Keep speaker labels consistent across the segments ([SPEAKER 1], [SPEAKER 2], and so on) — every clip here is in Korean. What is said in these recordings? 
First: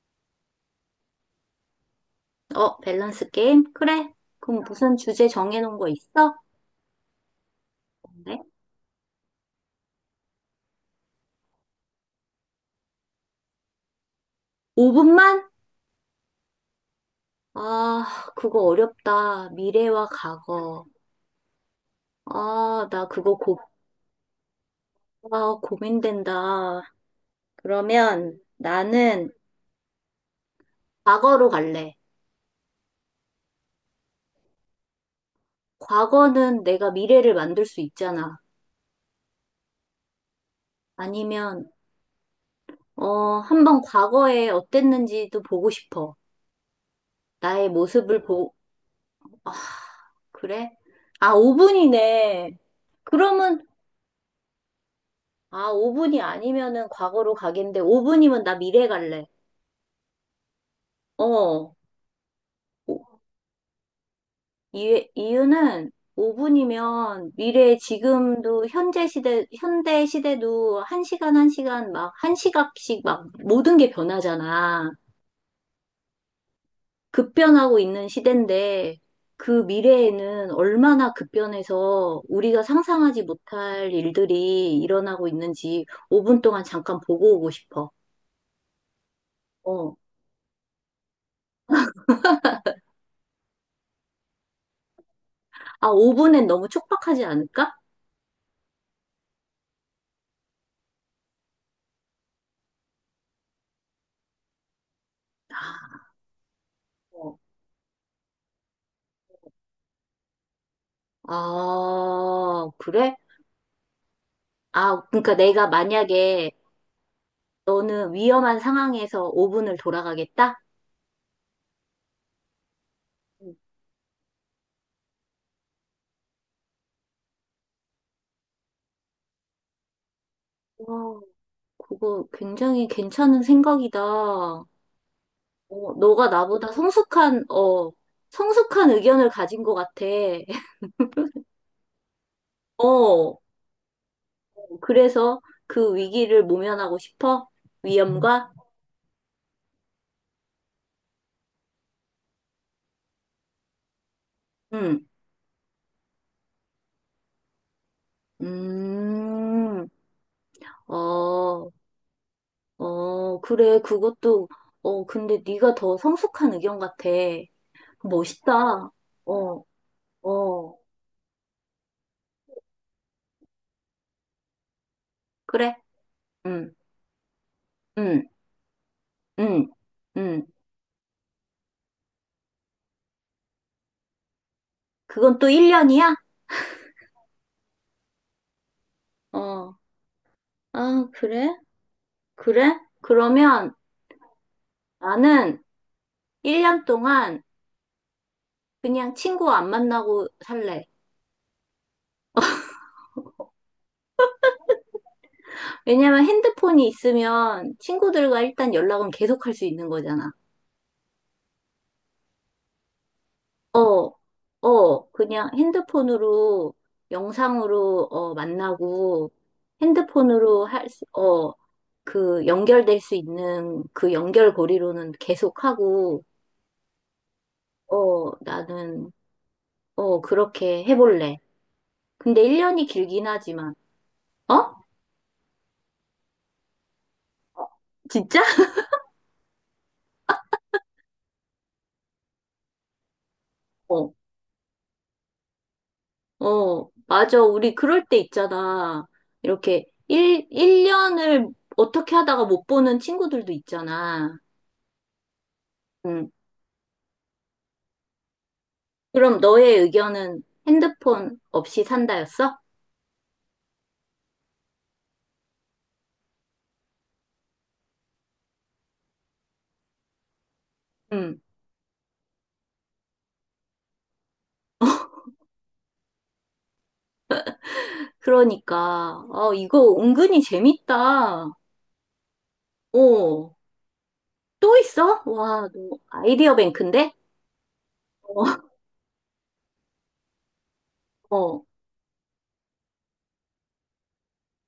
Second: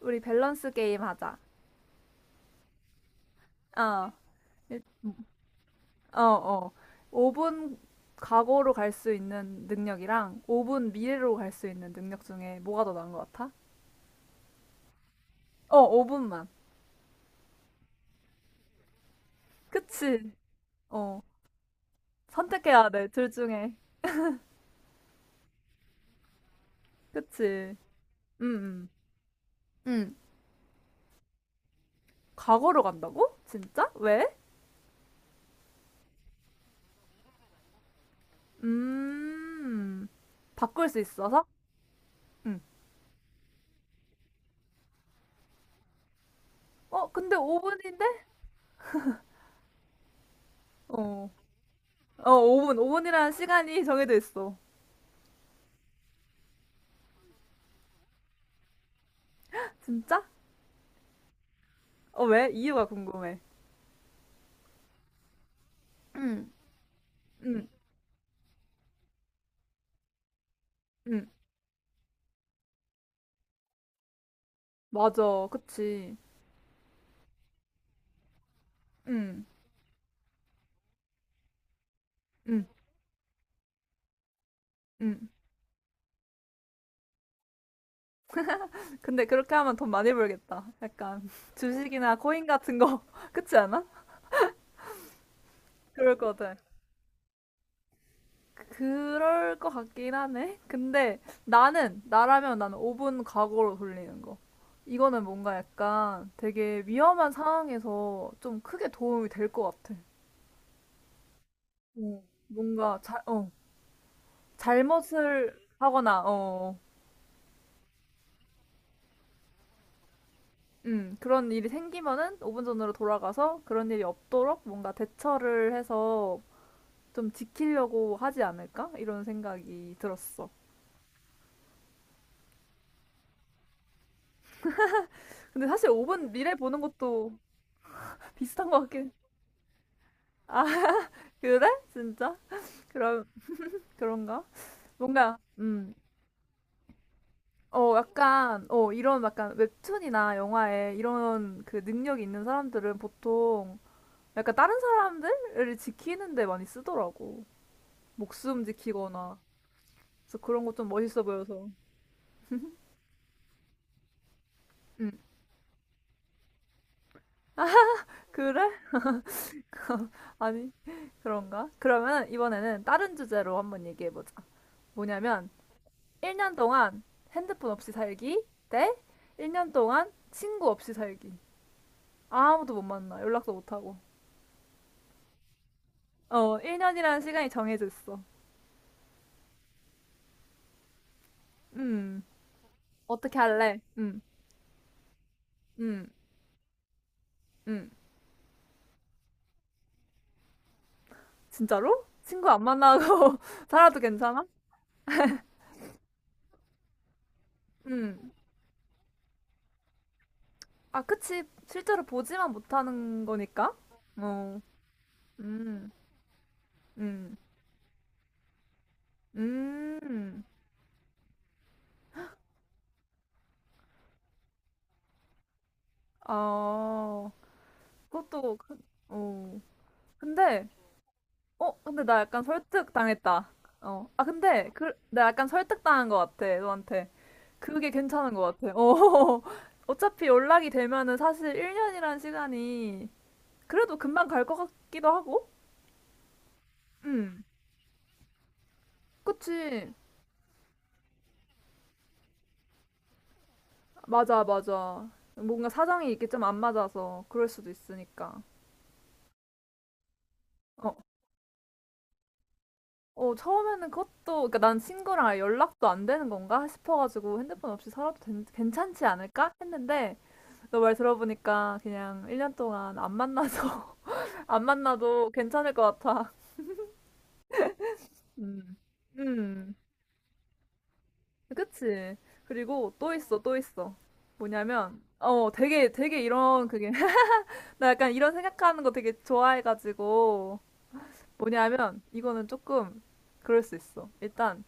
[SPEAKER 1] 우리 밸런스 게임 하자.
[SPEAKER 2] 어, 밸런스 게임?
[SPEAKER 1] 어.
[SPEAKER 2] 그래. 그럼
[SPEAKER 1] 일-
[SPEAKER 2] 무슨 주제 정해놓은 거
[SPEAKER 1] 어,
[SPEAKER 2] 있어?
[SPEAKER 1] 어. 5분
[SPEAKER 2] 네?
[SPEAKER 1] 과거로 갈 수 있는 능력이랑 5분 미래로 갈 수 있는 능력 중에 뭐가 더 나은 것 같아?
[SPEAKER 2] 5분만?
[SPEAKER 1] 어, 5분만.
[SPEAKER 2] 아, 그거 어렵다. 미래와
[SPEAKER 1] 그치.
[SPEAKER 2] 과거.
[SPEAKER 1] 어.
[SPEAKER 2] 아,
[SPEAKER 1] 선택해야 돼, 둘 중에.
[SPEAKER 2] 아, 고민된다.
[SPEAKER 1] 그치.
[SPEAKER 2] 그러면
[SPEAKER 1] 음, 음.
[SPEAKER 2] 나는
[SPEAKER 1] 음.
[SPEAKER 2] 과거로 갈래.
[SPEAKER 1] 과거로 간다고? 진짜? 왜?
[SPEAKER 2] 과거는 내가 미래를 만들 수 있잖아.
[SPEAKER 1] 음. 바꿀 수 있어서?
[SPEAKER 2] 아니면,
[SPEAKER 1] 응.
[SPEAKER 2] 한번 과거에 어땠는지도 보고 싶어.
[SPEAKER 1] 어, 근데
[SPEAKER 2] 나의
[SPEAKER 1] 5분인데?
[SPEAKER 2] 모습을 보, 아, 그래?
[SPEAKER 1] 어.
[SPEAKER 2] 아,
[SPEAKER 1] 어,
[SPEAKER 2] 5분이네.
[SPEAKER 1] 5분. 5분이라는
[SPEAKER 2] 그러면
[SPEAKER 1] 시간이 정해져 있어.
[SPEAKER 2] 아, 5분이 아니면은 과거로 가겠는데, 5분이면 나 미래 갈래.
[SPEAKER 1] 진짜?
[SPEAKER 2] 어.
[SPEAKER 1] 어, 왜? 이유가
[SPEAKER 2] 오-
[SPEAKER 1] 궁금해.
[SPEAKER 2] 이유는
[SPEAKER 1] 응,
[SPEAKER 2] 5분이면
[SPEAKER 1] 응,
[SPEAKER 2] 미래 지금도 현재 시대, 현대 시대도
[SPEAKER 1] 응.
[SPEAKER 2] 한시간한시간 막, 한시각씩막 모든 게 변하잖아.
[SPEAKER 1] 맞아. 그치.
[SPEAKER 2] 급변하고 있는 시대인데,
[SPEAKER 1] 응,
[SPEAKER 2] 그 미래에는 얼마나 급변해서 우리가
[SPEAKER 1] 응,
[SPEAKER 2] 상상하지 못할 일들이
[SPEAKER 1] 응.
[SPEAKER 2] 일어나고 있는지 5분 동안 잠깐 보고 오고 싶어.
[SPEAKER 1] 근데 그렇게 하면 돈
[SPEAKER 2] 어.
[SPEAKER 1] 많이 벌겠다. 약간 주식이나 코인 같은 거. 그치 않아?
[SPEAKER 2] 아,
[SPEAKER 1] 그럴 것
[SPEAKER 2] 5분엔
[SPEAKER 1] 같아.
[SPEAKER 2] 너무 촉박하지 않을까?
[SPEAKER 1] 그럴 것 같긴 하네. 근데 나라면 나는 5분 과거로 돌리는 거. 이거는 뭔가
[SPEAKER 2] 아,
[SPEAKER 1] 약간 되게 위험한
[SPEAKER 2] 어.
[SPEAKER 1] 상황에서 좀 크게 도움이 될 것 같아. 어,
[SPEAKER 2] 아,
[SPEAKER 1] 뭔가
[SPEAKER 2] 그래?
[SPEAKER 1] 잘, 어,
[SPEAKER 2] 아, 그러니까
[SPEAKER 1] 잘못을
[SPEAKER 2] 내가
[SPEAKER 1] 하거나, 어,
[SPEAKER 2] 만약에
[SPEAKER 1] 어.
[SPEAKER 2] 너는 위험한 상황에서 5분을 돌아가겠다?
[SPEAKER 1] 그런 일이 생기면은 5분 전으로
[SPEAKER 2] 음.
[SPEAKER 1] 돌아가서 그런 일이 없도록 뭔가 대처를 해서 좀 지키려고 하지 않을까? 이런 생각이 들었어.
[SPEAKER 2] 와, 그거 굉장히 괜찮은 생각이다. 어,
[SPEAKER 1] 근데 사실
[SPEAKER 2] 너가
[SPEAKER 1] 5분 미래
[SPEAKER 2] 나보다
[SPEAKER 1] 보는 것도
[SPEAKER 2] 성숙한, 어,
[SPEAKER 1] 비슷한 것
[SPEAKER 2] 성숙한
[SPEAKER 1] 같긴.
[SPEAKER 2] 의견을 가진 것 같아.
[SPEAKER 1] 아, 그래? 진짜? 그럼,
[SPEAKER 2] 어,
[SPEAKER 1] 그런가? 뭔가,
[SPEAKER 2] 그래서 그 위기를 모면하고 싶어?
[SPEAKER 1] 어,
[SPEAKER 2] 위험과?
[SPEAKER 1] 약간, 어, 이런 약간 웹툰이나 영화에 이런 그 능력이 있는 사람들은 보통 약간 다른
[SPEAKER 2] 응.
[SPEAKER 1] 사람들을 지키는 데 많이 쓰더라고. 목숨 지키거나.
[SPEAKER 2] 음,
[SPEAKER 1] 그래서 그런 거 좀 멋있어 보여서.
[SPEAKER 2] 어, 어, 그래, 그것도,
[SPEAKER 1] 음,
[SPEAKER 2] 근데 네가 더 성숙한 의견 같아.
[SPEAKER 1] 그래?
[SPEAKER 2] 멋있다. 어,
[SPEAKER 1] 아니,
[SPEAKER 2] 어,
[SPEAKER 1] 그런가? 그러면 이번에는 다른 주제로 한번 얘기해보자. 뭐냐면,
[SPEAKER 2] 그래.
[SPEAKER 1] 1년
[SPEAKER 2] 응,
[SPEAKER 1] 동안 핸드폰 없이
[SPEAKER 2] 응,
[SPEAKER 1] 살기 대
[SPEAKER 2] 응,
[SPEAKER 1] 1년 동안
[SPEAKER 2] 응.
[SPEAKER 1] 친구 없이 살기. 아무도 못 만나. 연락도 못 하고.
[SPEAKER 2] 그건 또 1년이야?
[SPEAKER 1] 어, 1년이라는 시간이 정해져 있어.
[SPEAKER 2] 어, 아, 그래?
[SPEAKER 1] 음,
[SPEAKER 2] 그래?
[SPEAKER 1] 어떻게
[SPEAKER 2] 그러면
[SPEAKER 1] 할래?
[SPEAKER 2] 나는
[SPEAKER 1] 음,
[SPEAKER 2] 1년 동안
[SPEAKER 1] 음.
[SPEAKER 2] 그냥 친구 안 만나고 살래.
[SPEAKER 1] 진짜로? 친구 안 만나고 살아도 괜찮아?
[SPEAKER 2] 왜냐면 핸드폰이 있으면
[SPEAKER 1] 음.
[SPEAKER 2] 친구들과 일단 연락은 계속 할 수 있는 거잖아.
[SPEAKER 1] 아, 그치. 실제로 보지만 못하는 거니까.
[SPEAKER 2] 어,
[SPEAKER 1] 어,
[SPEAKER 2] 어, 그냥
[SPEAKER 1] 음,
[SPEAKER 2] 핸드폰으로,
[SPEAKER 1] 음.
[SPEAKER 2] 영상으로, 어, 만나고,
[SPEAKER 1] 음.
[SPEAKER 2] 핸드폰으로 할 수, 어, 그 연결될 수 있는 그 연결고리로는 계속하고,
[SPEAKER 1] 아,
[SPEAKER 2] 어,
[SPEAKER 1] 그것도, 그-
[SPEAKER 2] 나는,
[SPEAKER 1] 어. 근데,
[SPEAKER 2] 그렇게 해볼래.
[SPEAKER 1] 어, 근데 나
[SPEAKER 2] 근데
[SPEAKER 1] 약간
[SPEAKER 2] 1년이 길긴
[SPEAKER 1] 설득당했다.
[SPEAKER 2] 하지만,
[SPEAKER 1] 어. 아, 근데,
[SPEAKER 2] 어?
[SPEAKER 1] 그, 내가 약간 설득당한 것 같아, 너한테. 그게 괜찮은
[SPEAKER 2] 진짜?
[SPEAKER 1] 것 같아. 어. 어차피 연락이 되면은 사실 1년이란 시간이 그래도
[SPEAKER 2] 어,
[SPEAKER 1] 금방 갈 것 같기도 하고?
[SPEAKER 2] 어,
[SPEAKER 1] 음.
[SPEAKER 2] 맞아. 우리 그럴 때 있잖아. 이렇게
[SPEAKER 1] 그치.
[SPEAKER 2] 1년을 어떻게 하다가 못 보는 친구들도 있잖아.
[SPEAKER 1] 맞아, 맞아. 뭔가 사정이 이게
[SPEAKER 2] 응.
[SPEAKER 1] 좀 안 맞아서 그럴 수도 있으니까.
[SPEAKER 2] 그럼 너의 의견은
[SPEAKER 1] 어.
[SPEAKER 2] 핸드폰 없이 산다였어?
[SPEAKER 1] 어, 처음에는 그것도, 그니까 난 친구랑 아예 연락도 안 되는 건가 싶어가지고 핸드폰 없이 살아도 괜찮지 않을까? 했는데, 너 말
[SPEAKER 2] 응.
[SPEAKER 1] 들어보니까 그냥 1년 동안 안 만나서, 안 만나도 괜찮을 것 같아. 음,
[SPEAKER 2] 그러니까, 어,
[SPEAKER 1] 음,
[SPEAKER 2] 이거 은근히 재밌다.
[SPEAKER 1] 그치. 그리고 또 있어, 또 있어.
[SPEAKER 2] 또
[SPEAKER 1] 뭐냐면,
[SPEAKER 2] 있어?
[SPEAKER 1] 어,
[SPEAKER 2] 와, 너
[SPEAKER 1] 되게, 되게
[SPEAKER 2] 아이디어
[SPEAKER 1] 이런, 그게,
[SPEAKER 2] 뱅크인데?
[SPEAKER 1] 나 약간 이런
[SPEAKER 2] 어,
[SPEAKER 1] 생각하는 거 되게 좋아해가지고,
[SPEAKER 2] 어,
[SPEAKER 1] 뭐냐면 이거는 조금 그럴 수 있어. 일단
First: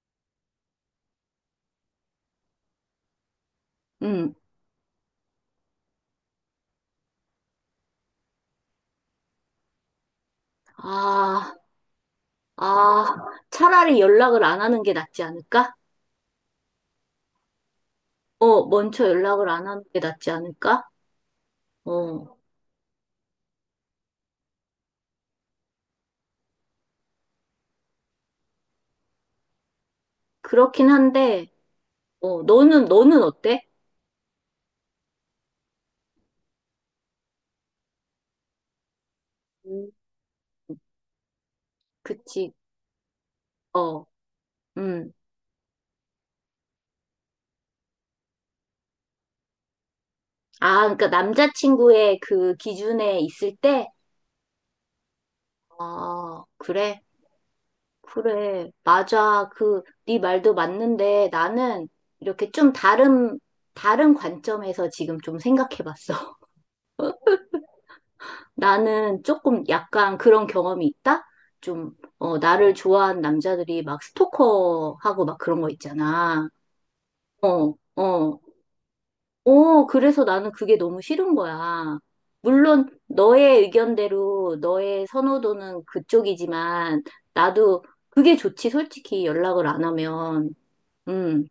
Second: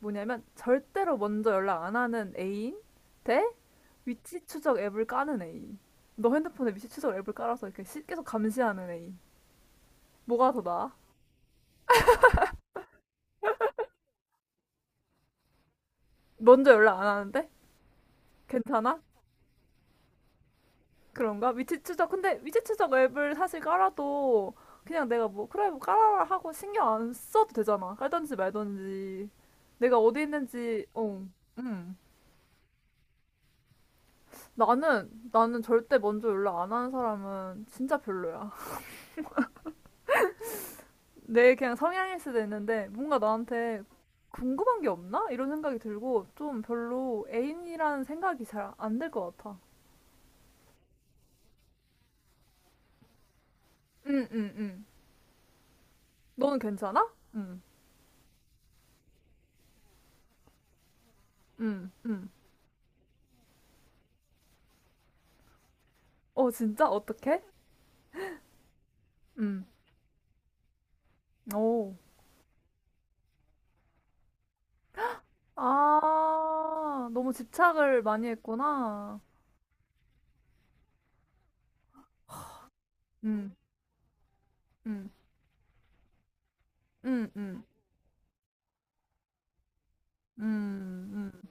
[SPEAKER 1] 뭐냐면 절대로 먼저 연락 안 하는 애인 대
[SPEAKER 2] 응.
[SPEAKER 1] 위치 추적 앱을 까는 애인. 너 핸드폰에 위치 추적 앱을 깔아서 이렇게 계속 감시하는 애인. 뭐가 더 나아?
[SPEAKER 2] 아, 아, 차라리 연락을 안 하는 게 낫지 않을까?
[SPEAKER 1] 먼저 연락 안 하는데?
[SPEAKER 2] 어,
[SPEAKER 1] 괜찮아?
[SPEAKER 2] 먼저 연락을 안 하는 게 낫지 않을까?
[SPEAKER 1] 그런가? 위치 추적.
[SPEAKER 2] 어,
[SPEAKER 1] 근데 위치 추적 앱을 사실 깔아도 그냥 내가 뭐 그래 뭐 깔아라 하고 신경 안 써도 되잖아. 깔던지 말던지 내가 어디 있는지
[SPEAKER 2] 그렇긴
[SPEAKER 1] 어.
[SPEAKER 2] 한데,
[SPEAKER 1] 음.
[SPEAKER 2] 어, 너는 어때?
[SPEAKER 1] 나는 절대 먼저 연락 안 하는 사람은 진짜 별로야.
[SPEAKER 2] 음,
[SPEAKER 1] 내 그냥 성향일 수도
[SPEAKER 2] 그치,
[SPEAKER 1] 있는데, 뭔가 나한테
[SPEAKER 2] 어,
[SPEAKER 1] 궁금한 게
[SPEAKER 2] 음.
[SPEAKER 1] 없나? 이런 생각이 들고, 좀 별로 애인이라는 생각이 잘 안 들 것 같아.
[SPEAKER 2] 아, 그러니까 남자친구의 그 기준에 있을 때,
[SPEAKER 1] 응, 응, 응.
[SPEAKER 2] 아,
[SPEAKER 1] 너는
[SPEAKER 2] 그래?
[SPEAKER 1] 괜찮아? 응,
[SPEAKER 2] 그래. 맞아. 그, 네 말도 맞는데 나는
[SPEAKER 1] 응, 응.
[SPEAKER 2] 이렇게 좀 다른 관점에서 지금 좀 생각해 봤어.
[SPEAKER 1] 어, 진짜? 어떻게?
[SPEAKER 2] 나는
[SPEAKER 1] 응.
[SPEAKER 2] 조금 약간 그런 경험이 있다? 좀,
[SPEAKER 1] 오.
[SPEAKER 2] 나를 좋아하는 남자들이 막 스토커하고 막 그런 거 있잖아.
[SPEAKER 1] 아, 너무
[SPEAKER 2] 어,
[SPEAKER 1] 집착을 많이
[SPEAKER 2] 어.
[SPEAKER 1] 했구나.
[SPEAKER 2] 어, 그래서 나는 그게 너무 싫은 거야. 물론
[SPEAKER 1] 응,
[SPEAKER 2] 너의 의견대로 너의
[SPEAKER 1] 응,
[SPEAKER 2] 선호도는 그쪽이지만
[SPEAKER 1] 응, 응,
[SPEAKER 2] 나도 그게 좋지, 솔직히 연락을 안 하면.
[SPEAKER 1] 응, 응.
[SPEAKER 2] 음,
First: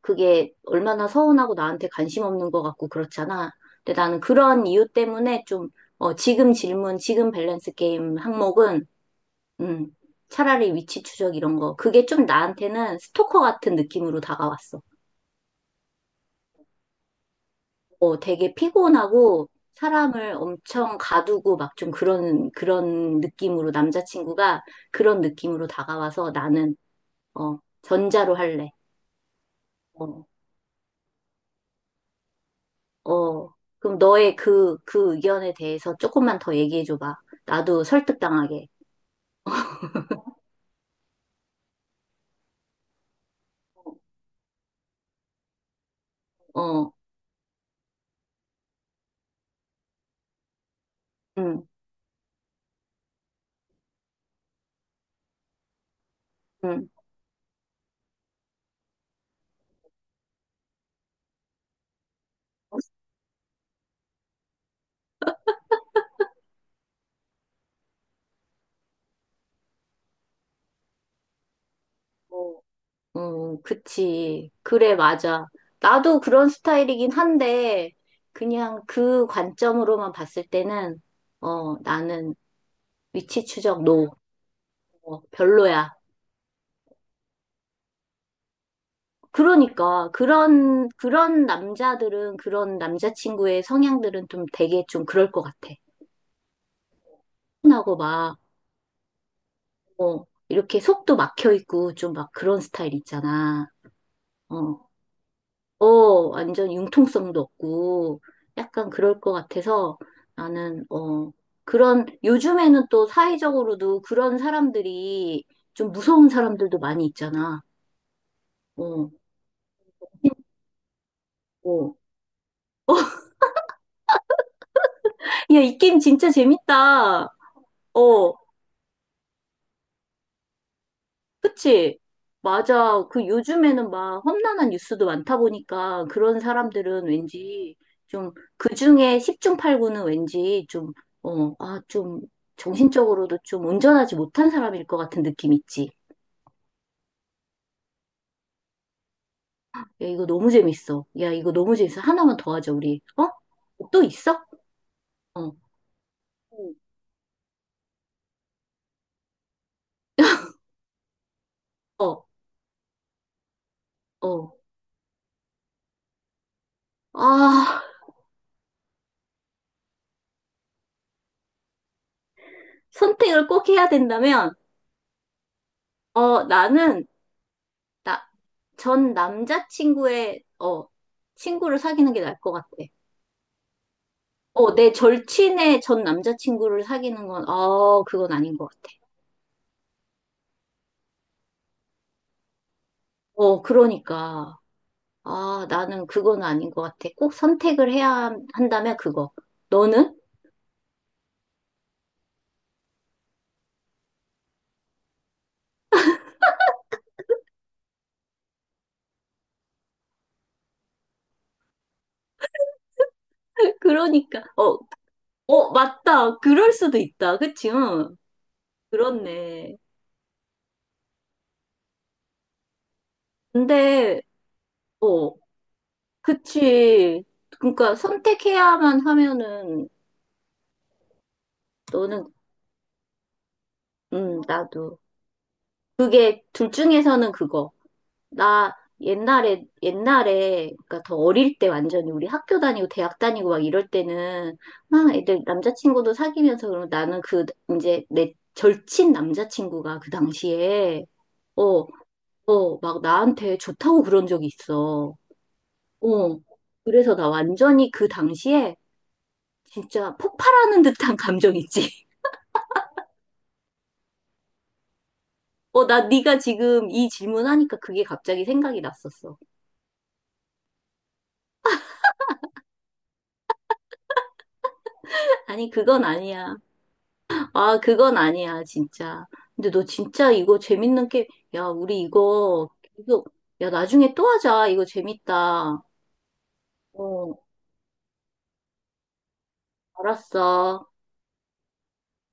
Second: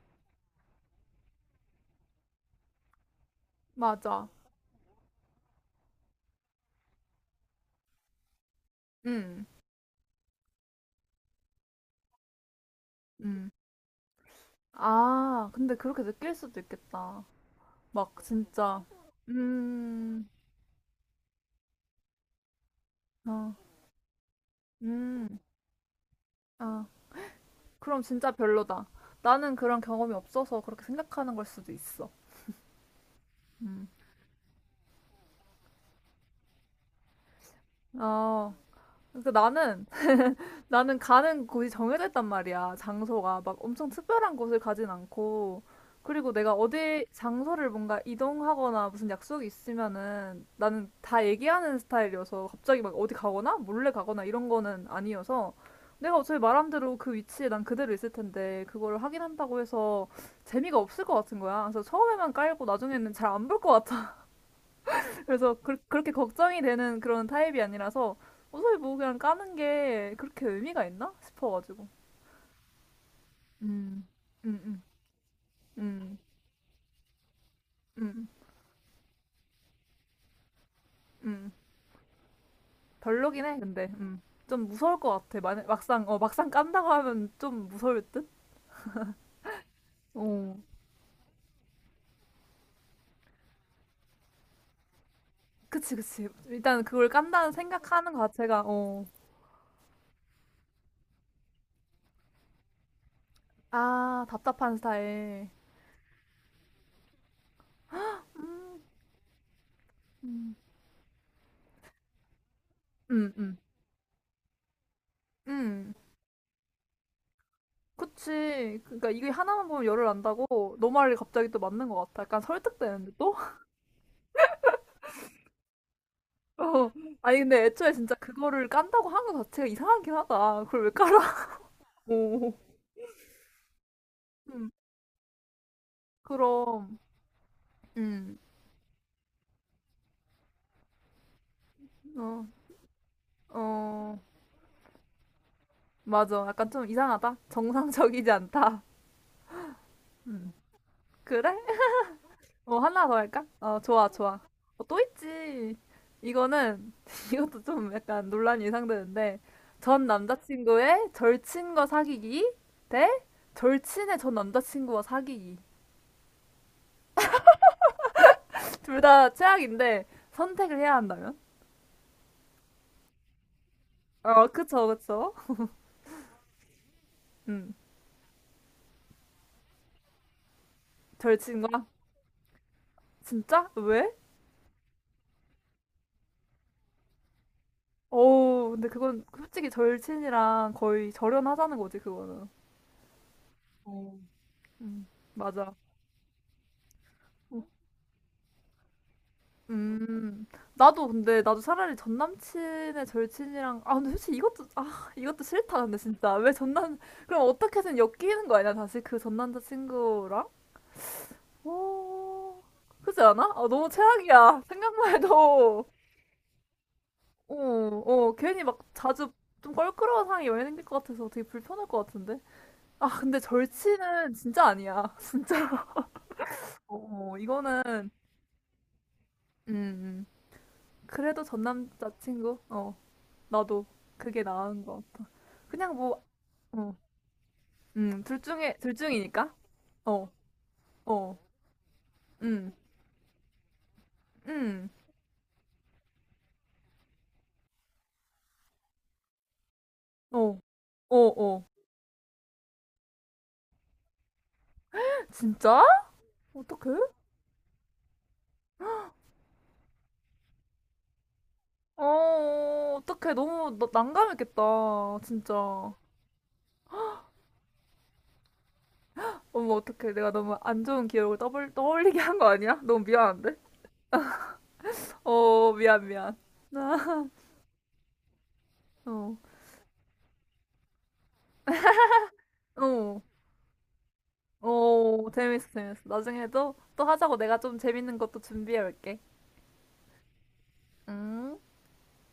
[SPEAKER 2] 그게 얼마나 서운하고 나한테 관심 없는 것 같고 그렇잖아. 근데 나는
[SPEAKER 1] 맞아.
[SPEAKER 2] 그런 이유 때문에 좀, 어, 지금 밸런스 게임 항목은,
[SPEAKER 1] 응,
[SPEAKER 2] 음, 차라리 위치 추적 이런 거. 그게 좀 나한테는 스토커
[SPEAKER 1] 응.
[SPEAKER 2] 같은 느낌으로 다가왔어.
[SPEAKER 1] 아, 근데 그렇게 느낄 수도 있겠다. 막
[SPEAKER 2] 어, 되게
[SPEAKER 1] 진짜,
[SPEAKER 2] 피곤하고
[SPEAKER 1] 음,
[SPEAKER 2] 사람을 엄청 가두고 막 좀 그런
[SPEAKER 1] 어,
[SPEAKER 2] 느낌으로 남자친구가 그런
[SPEAKER 1] 음,
[SPEAKER 2] 느낌으로 다가와서 나는,
[SPEAKER 1] 아,
[SPEAKER 2] 어,
[SPEAKER 1] 그럼 진짜
[SPEAKER 2] 전자로 할래.
[SPEAKER 1] 별로다. 나는 그런 경험이
[SPEAKER 2] 어,
[SPEAKER 1] 없어서 그렇게 생각하는 걸 수도 있어.
[SPEAKER 2] 어,
[SPEAKER 1] 음,
[SPEAKER 2] 그럼 너의 그 의견에 대해서 조금만 더 얘기해줘봐. 나도
[SPEAKER 1] 어,
[SPEAKER 2] 설득당하게.
[SPEAKER 1] 그러니까 나는 나는 가는 곳이 정해져 있단 말이야. 장소가 막 엄청 특별한 곳을 가진 않고. 그리고 내가
[SPEAKER 2] 어,
[SPEAKER 1] 어디 장소를 뭔가 이동하거나 무슨 약속이 있으면은 나는 다
[SPEAKER 2] 응,
[SPEAKER 1] 얘기하는 스타일이어서 갑자기 막 어디 가거나 몰래 가거나 이런 거는 아니어서 내가 어차피 말한 대
[SPEAKER 2] 응.
[SPEAKER 1] 로 그 위치에 난 그대로 있을 텐데 그거를 확인한다고 해서 재미가 없을 것 같은 거야. 그래서 처음에만 깔고 나중에는 잘안볼것 그래서 그렇게 걱정이 되는 그런 타입이 아니라서 어차피 뭐 그냥 까는 게 그렇게 의미가 있나 싶어가지고.
[SPEAKER 2] 어, 어,
[SPEAKER 1] 음,
[SPEAKER 2] 그치.
[SPEAKER 1] 음, 음,
[SPEAKER 2] 그래, 맞아.
[SPEAKER 1] 음,
[SPEAKER 2] 나도 그런 스타일이긴 한데,
[SPEAKER 1] 음,
[SPEAKER 2] 그냥 그 관점으로만 봤을 때는,
[SPEAKER 1] 음.
[SPEAKER 2] 어, 나는
[SPEAKER 1] 별로긴
[SPEAKER 2] 위치
[SPEAKER 1] 해,
[SPEAKER 2] 추적
[SPEAKER 1] 근데.
[SPEAKER 2] 노.
[SPEAKER 1] 음. 좀 무서울 것
[SPEAKER 2] 어,
[SPEAKER 1] 같아. 만
[SPEAKER 2] 별로야.
[SPEAKER 1] 막상, 어, 막상 깐다고 하면 좀 무서울 듯?
[SPEAKER 2] 그러니까
[SPEAKER 1] 어.
[SPEAKER 2] 그런 남자들은 그런 남자친구의 성향들은 좀 되게 좀 그럴 것 같아.
[SPEAKER 1] 그치, 그치. 일단 그걸 깐다는
[SPEAKER 2] 하고
[SPEAKER 1] 생각하는 것
[SPEAKER 2] 막
[SPEAKER 1] 자체가, 어.
[SPEAKER 2] 어, 이렇게 속도 막혀 있고 좀 막 그런 스타일 있잖아.
[SPEAKER 1] 아, 답답한
[SPEAKER 2] 어,
[SPEAKER 1] 스타일.
[SPEAKER 2] 어, 완전 융통성도 없고
[SPEAKER 1] 음,
[SPEAKER 2] 약간 그럴 것 같아서
[SPEAKER 1] 음.
[SPEAKER 2] 나는 어 그런 요즘에는 또
[SPEAKER 1] 음, 음.
[SPEAKER 2] 사회적으로도 그런 사람들이 좀
[SPEAKER 1] 음.
[SPEAKER 2] 무서운 사람들도 많이 있잖아.
[SPEAKER 1] 그치. 그러니까
[SPEAKER 2] 어,
[SPEAKER 1] 이게 하나만 보면 열을 안다고 너 말이 갑자기 또 맞는
[SPEAKER 2] 어.
[SPEAKER 1] 것 같아. 약간 설득되는데 또?
[SPEAKER 2] 야, 이 게임 진짜
[SPEAKER 1] 어.
[SPEAKER 2] 재밌다.
[SPEAKER 1] 아니 근데 애초에 진짜
[SPEAKER 2] 어.
[SPEAKER 1] 그거를 깐다고 하는 것 자체가 이상하긴 하다. 그걸 왜 깔아?
[SPEAKER 2] 그치?
[SPEAKER 1] 오,
[SPEAKER 2] 맞아. 그 요즘에는 막
[SPEAKER 1] 음,
[SPEAKER 2] 험난한 뉴스도 많다 보니까 그런
[SPEAKER 1] 그럼,
[SPEAKER 2] 사람들은 왠지 좀
[SPEAKER 1] 음,
[SPEAKER 2] 그중에 10중 8구는 왠지 좀, 좀
[SPEAKER 1] 어,
[SPEAKER 2] 정신적으로도 좀 온전하지
[SPEAKER 1] 어,
[SPEAKER 2] 못한 사람일 것 같은 느낌 있지.
[SPEAKER 1] 맞아. 약간 좀 이상하다. 정상적이지 않다.
[SPEAKER 2] 야, 이거 너무
[SPEAKER 1] 음,
[SPEAKER 2] 재밌어. 야,
[SPEAKER 1] 그래?
[SPEAKER 2] 이거 너무 재밌어. 하나만 더 하자,
[SPEAKER 1] 어,
[SPEAKER 2] 우리.
[SPEAKER 1] 하나 더
[SPEAKER 2] 어?
[SPEAKER 1] 할까? 어,
[SPEAKER 2] 또
[SPEAKER 1] 좋아, 좋아.
[SPEAKER 2] 있어?
[SPEAKER 1] 어, 또
[SPEAKER 2] 어,
[SPEAKER 1] 있지.
[SPEAKER 2] 응.
[SPEAKER 1] 이거는, 이것도 좀 약간 논란이 예상되는데, 전 남자친구의 절친과
[SPEAKER 2] 어,
[SPEAKER 1] 사귀기 대 절친의 전
[SPEAKER 2] 어.
[SPEAKER 1] 남자친구와 사귀기.
[SPEAKER 2] 아,
[SPEAKER 1] 둘 다 최악인데, 선택을 해야 한다면?
[SPEAKER 2] 선택을 꼭 해야
[SPEAKER 1] 어,
[SPEAKER 2] 된다면,
[SPEAKER 1] 그쵸, 그쵸.
[SPEAKER 2] 어, 나는
[SPEAKER 1] 음,
[SPEAKER 2] 나, 전 남자친구의, 어, 친구를
[SPEAKER 1] 절친과?
[SPEAKER 2] 사귀는 게 나을 것 같아.
[SPEAKER 1] 진짜? 왜?
[SPEAKER 2] 어, 내 절친의 전 남자친구를 사귀는 건, 어, 그건 아닌 것
[SPEAKER 1] 어우, 근데
[SPEAKER 2] 같아.
[SPEAKER 1] 그건 솔직히 절친이랑 거의 절연하자는 거지, 그거는.
[SPEAKER 2] 어, 그러니까. 아,
[SPEAKER 1] 맞아.
[SPEAKER 2] 나는 그건 아닌 것 같아. 꼭 선택을 해야 한다면 그거. 너는?
[SPEAKER 1] 음. 나도 근데 나도 차라리 전 남친의 절친이랑 아 근데 솔직히 이것도 싫다 근데 진짜 왜 전남 그럼 어떻게든 엮이는 거 아니야 다시 그 전 남자친구랑? 오 그렇지 않아? 아 너무
[SPEAKER 2] 그러니까.
[SPEAKER 1] 최악이야
[SPEAKER 2] 어,
[SPEAKER 1] 생각만
[SPEAKER 2] 어,
[SPEAKER 1] 해도
[SPEAKER 2] 맞다. 그럴 수도 있다.
[SPEAKER 1] 어,
[SPEAKER 2] 그치? 응.
[SPEAKER 1] 어 괜히 막 자주 좀
[SPEAKER 2] 그렇네.
[SPEAKER 1] 껄끄러운 상황이 여행이 생길 것 같아서 되게 불편할 것 같은데 아 근데
[SPEAKER 2] 근데,
[SPEAKER 1] 절친은 진짜 아니야
[SPEAKER 2] 어,
[SPEAKER 1] 진짜 어
[SPEAKER 2] 그치.
[SPEAKER 1] 어,
[SPEAKER 2] 그러니까
[SPEAKER 1] 이거는
[SPEAKER 2] 선택해야만
[SPEAKER 1] 음
[SPEAKER 2] 하면은,
[SPEAKER 1] 음. 그래도 전
[SPEAKER 2] 너는,
[SPEAKER 1] 남자친구 어 나도 그게 나은
[SPEAKER 2] 나도.
[SPEAKER 1] 것 같아. 그냥 뭐,
[SPEAKER 2] 그게 둘
[SPEAKER 1] 어,
[SPEAKER 2] 중에서는 그거.
[SPEAKER 1] 둘
[SPEAKER 2] 나
[SPEAKER 1] 중에, 둘 중이니까?
[SPEAKER 2] 옛날에
[SPEAKER 1] 어,
[SPEAKER 2] 옛날에 그러니까 더
[SPEAKER 1] 어,
[SPEAKER 2] 어릴 때 완전히 우리 학교
[SPEAKER 1] 음,
[SPEAKER 2] 다니고 대학 다니고 막 이럴 때는
[SPEAKER 1] 음,
[SPEAKER 2] 막 애들 남자친구도 사귀면서 그러면 나는 그 이제 내 절친 남자친구가 그
[SPEAKER 1] 어,
[SPEAKER 2] 당시에
[SPEAKER 1] 어,
[SPEAKER 2] 어,
[SPEAKER 1] 어.
[SPEAKER 2] 어, 막 나한테 좋다고 그런 적이 있어.
[SPEAKER 1] 진짜?
[SPEAKER 2] 어.
[SPEAKER 1] 어떡해?
[SPEAKER 2] 그래서 나 완전히 그 당시에 진짜 폭발하는 듯한 감정 있지.
[SPEAKER 1] 어, 어떡해. 너무 난감했겠다.
[SPEAKER 2] 어,
[SPEAKER 1] 진짜.
[SPEAKER 2] 나 네가 지금 이 질문하니까 그게 갑자기 생각이 났었어.
[SPEAKER 1] 어머, 어떡해. 내가 너무 안 좋은 기억을 떠올리게 한 거 아니야? 너무 미안한데?
[SPEAKER 2] 아니,
[SPEAKER 1] 어,
[SPEAKER 2] 그건
[SPEAKER 1] 미안, 미안.
[SPEAKER 2] 아니야. 아, 그건 아니야, 진짜.
[SPEAKER 1] 어,
[SPEAKER 2] 근데 너 진짜 이거 재밌는 게, 야, 우리 이거
[SPEAKER 1] 어,
[SPEAKER 2] 계속, 야, 나중에 또 하자. 이거
[SPEAKER 1] 어, 재밌어,
[SPEAKER 2] 재밌다.
[SPEAKER 1] 재밌어. 나중에도 또 하자고
[SPEAKER 2] 어,
[SPEAKER 1] 내가 좀 재밌는 것도 준비해 올게.
[SPEAKER 2] 알았어.
[SPEAKER 1] 응?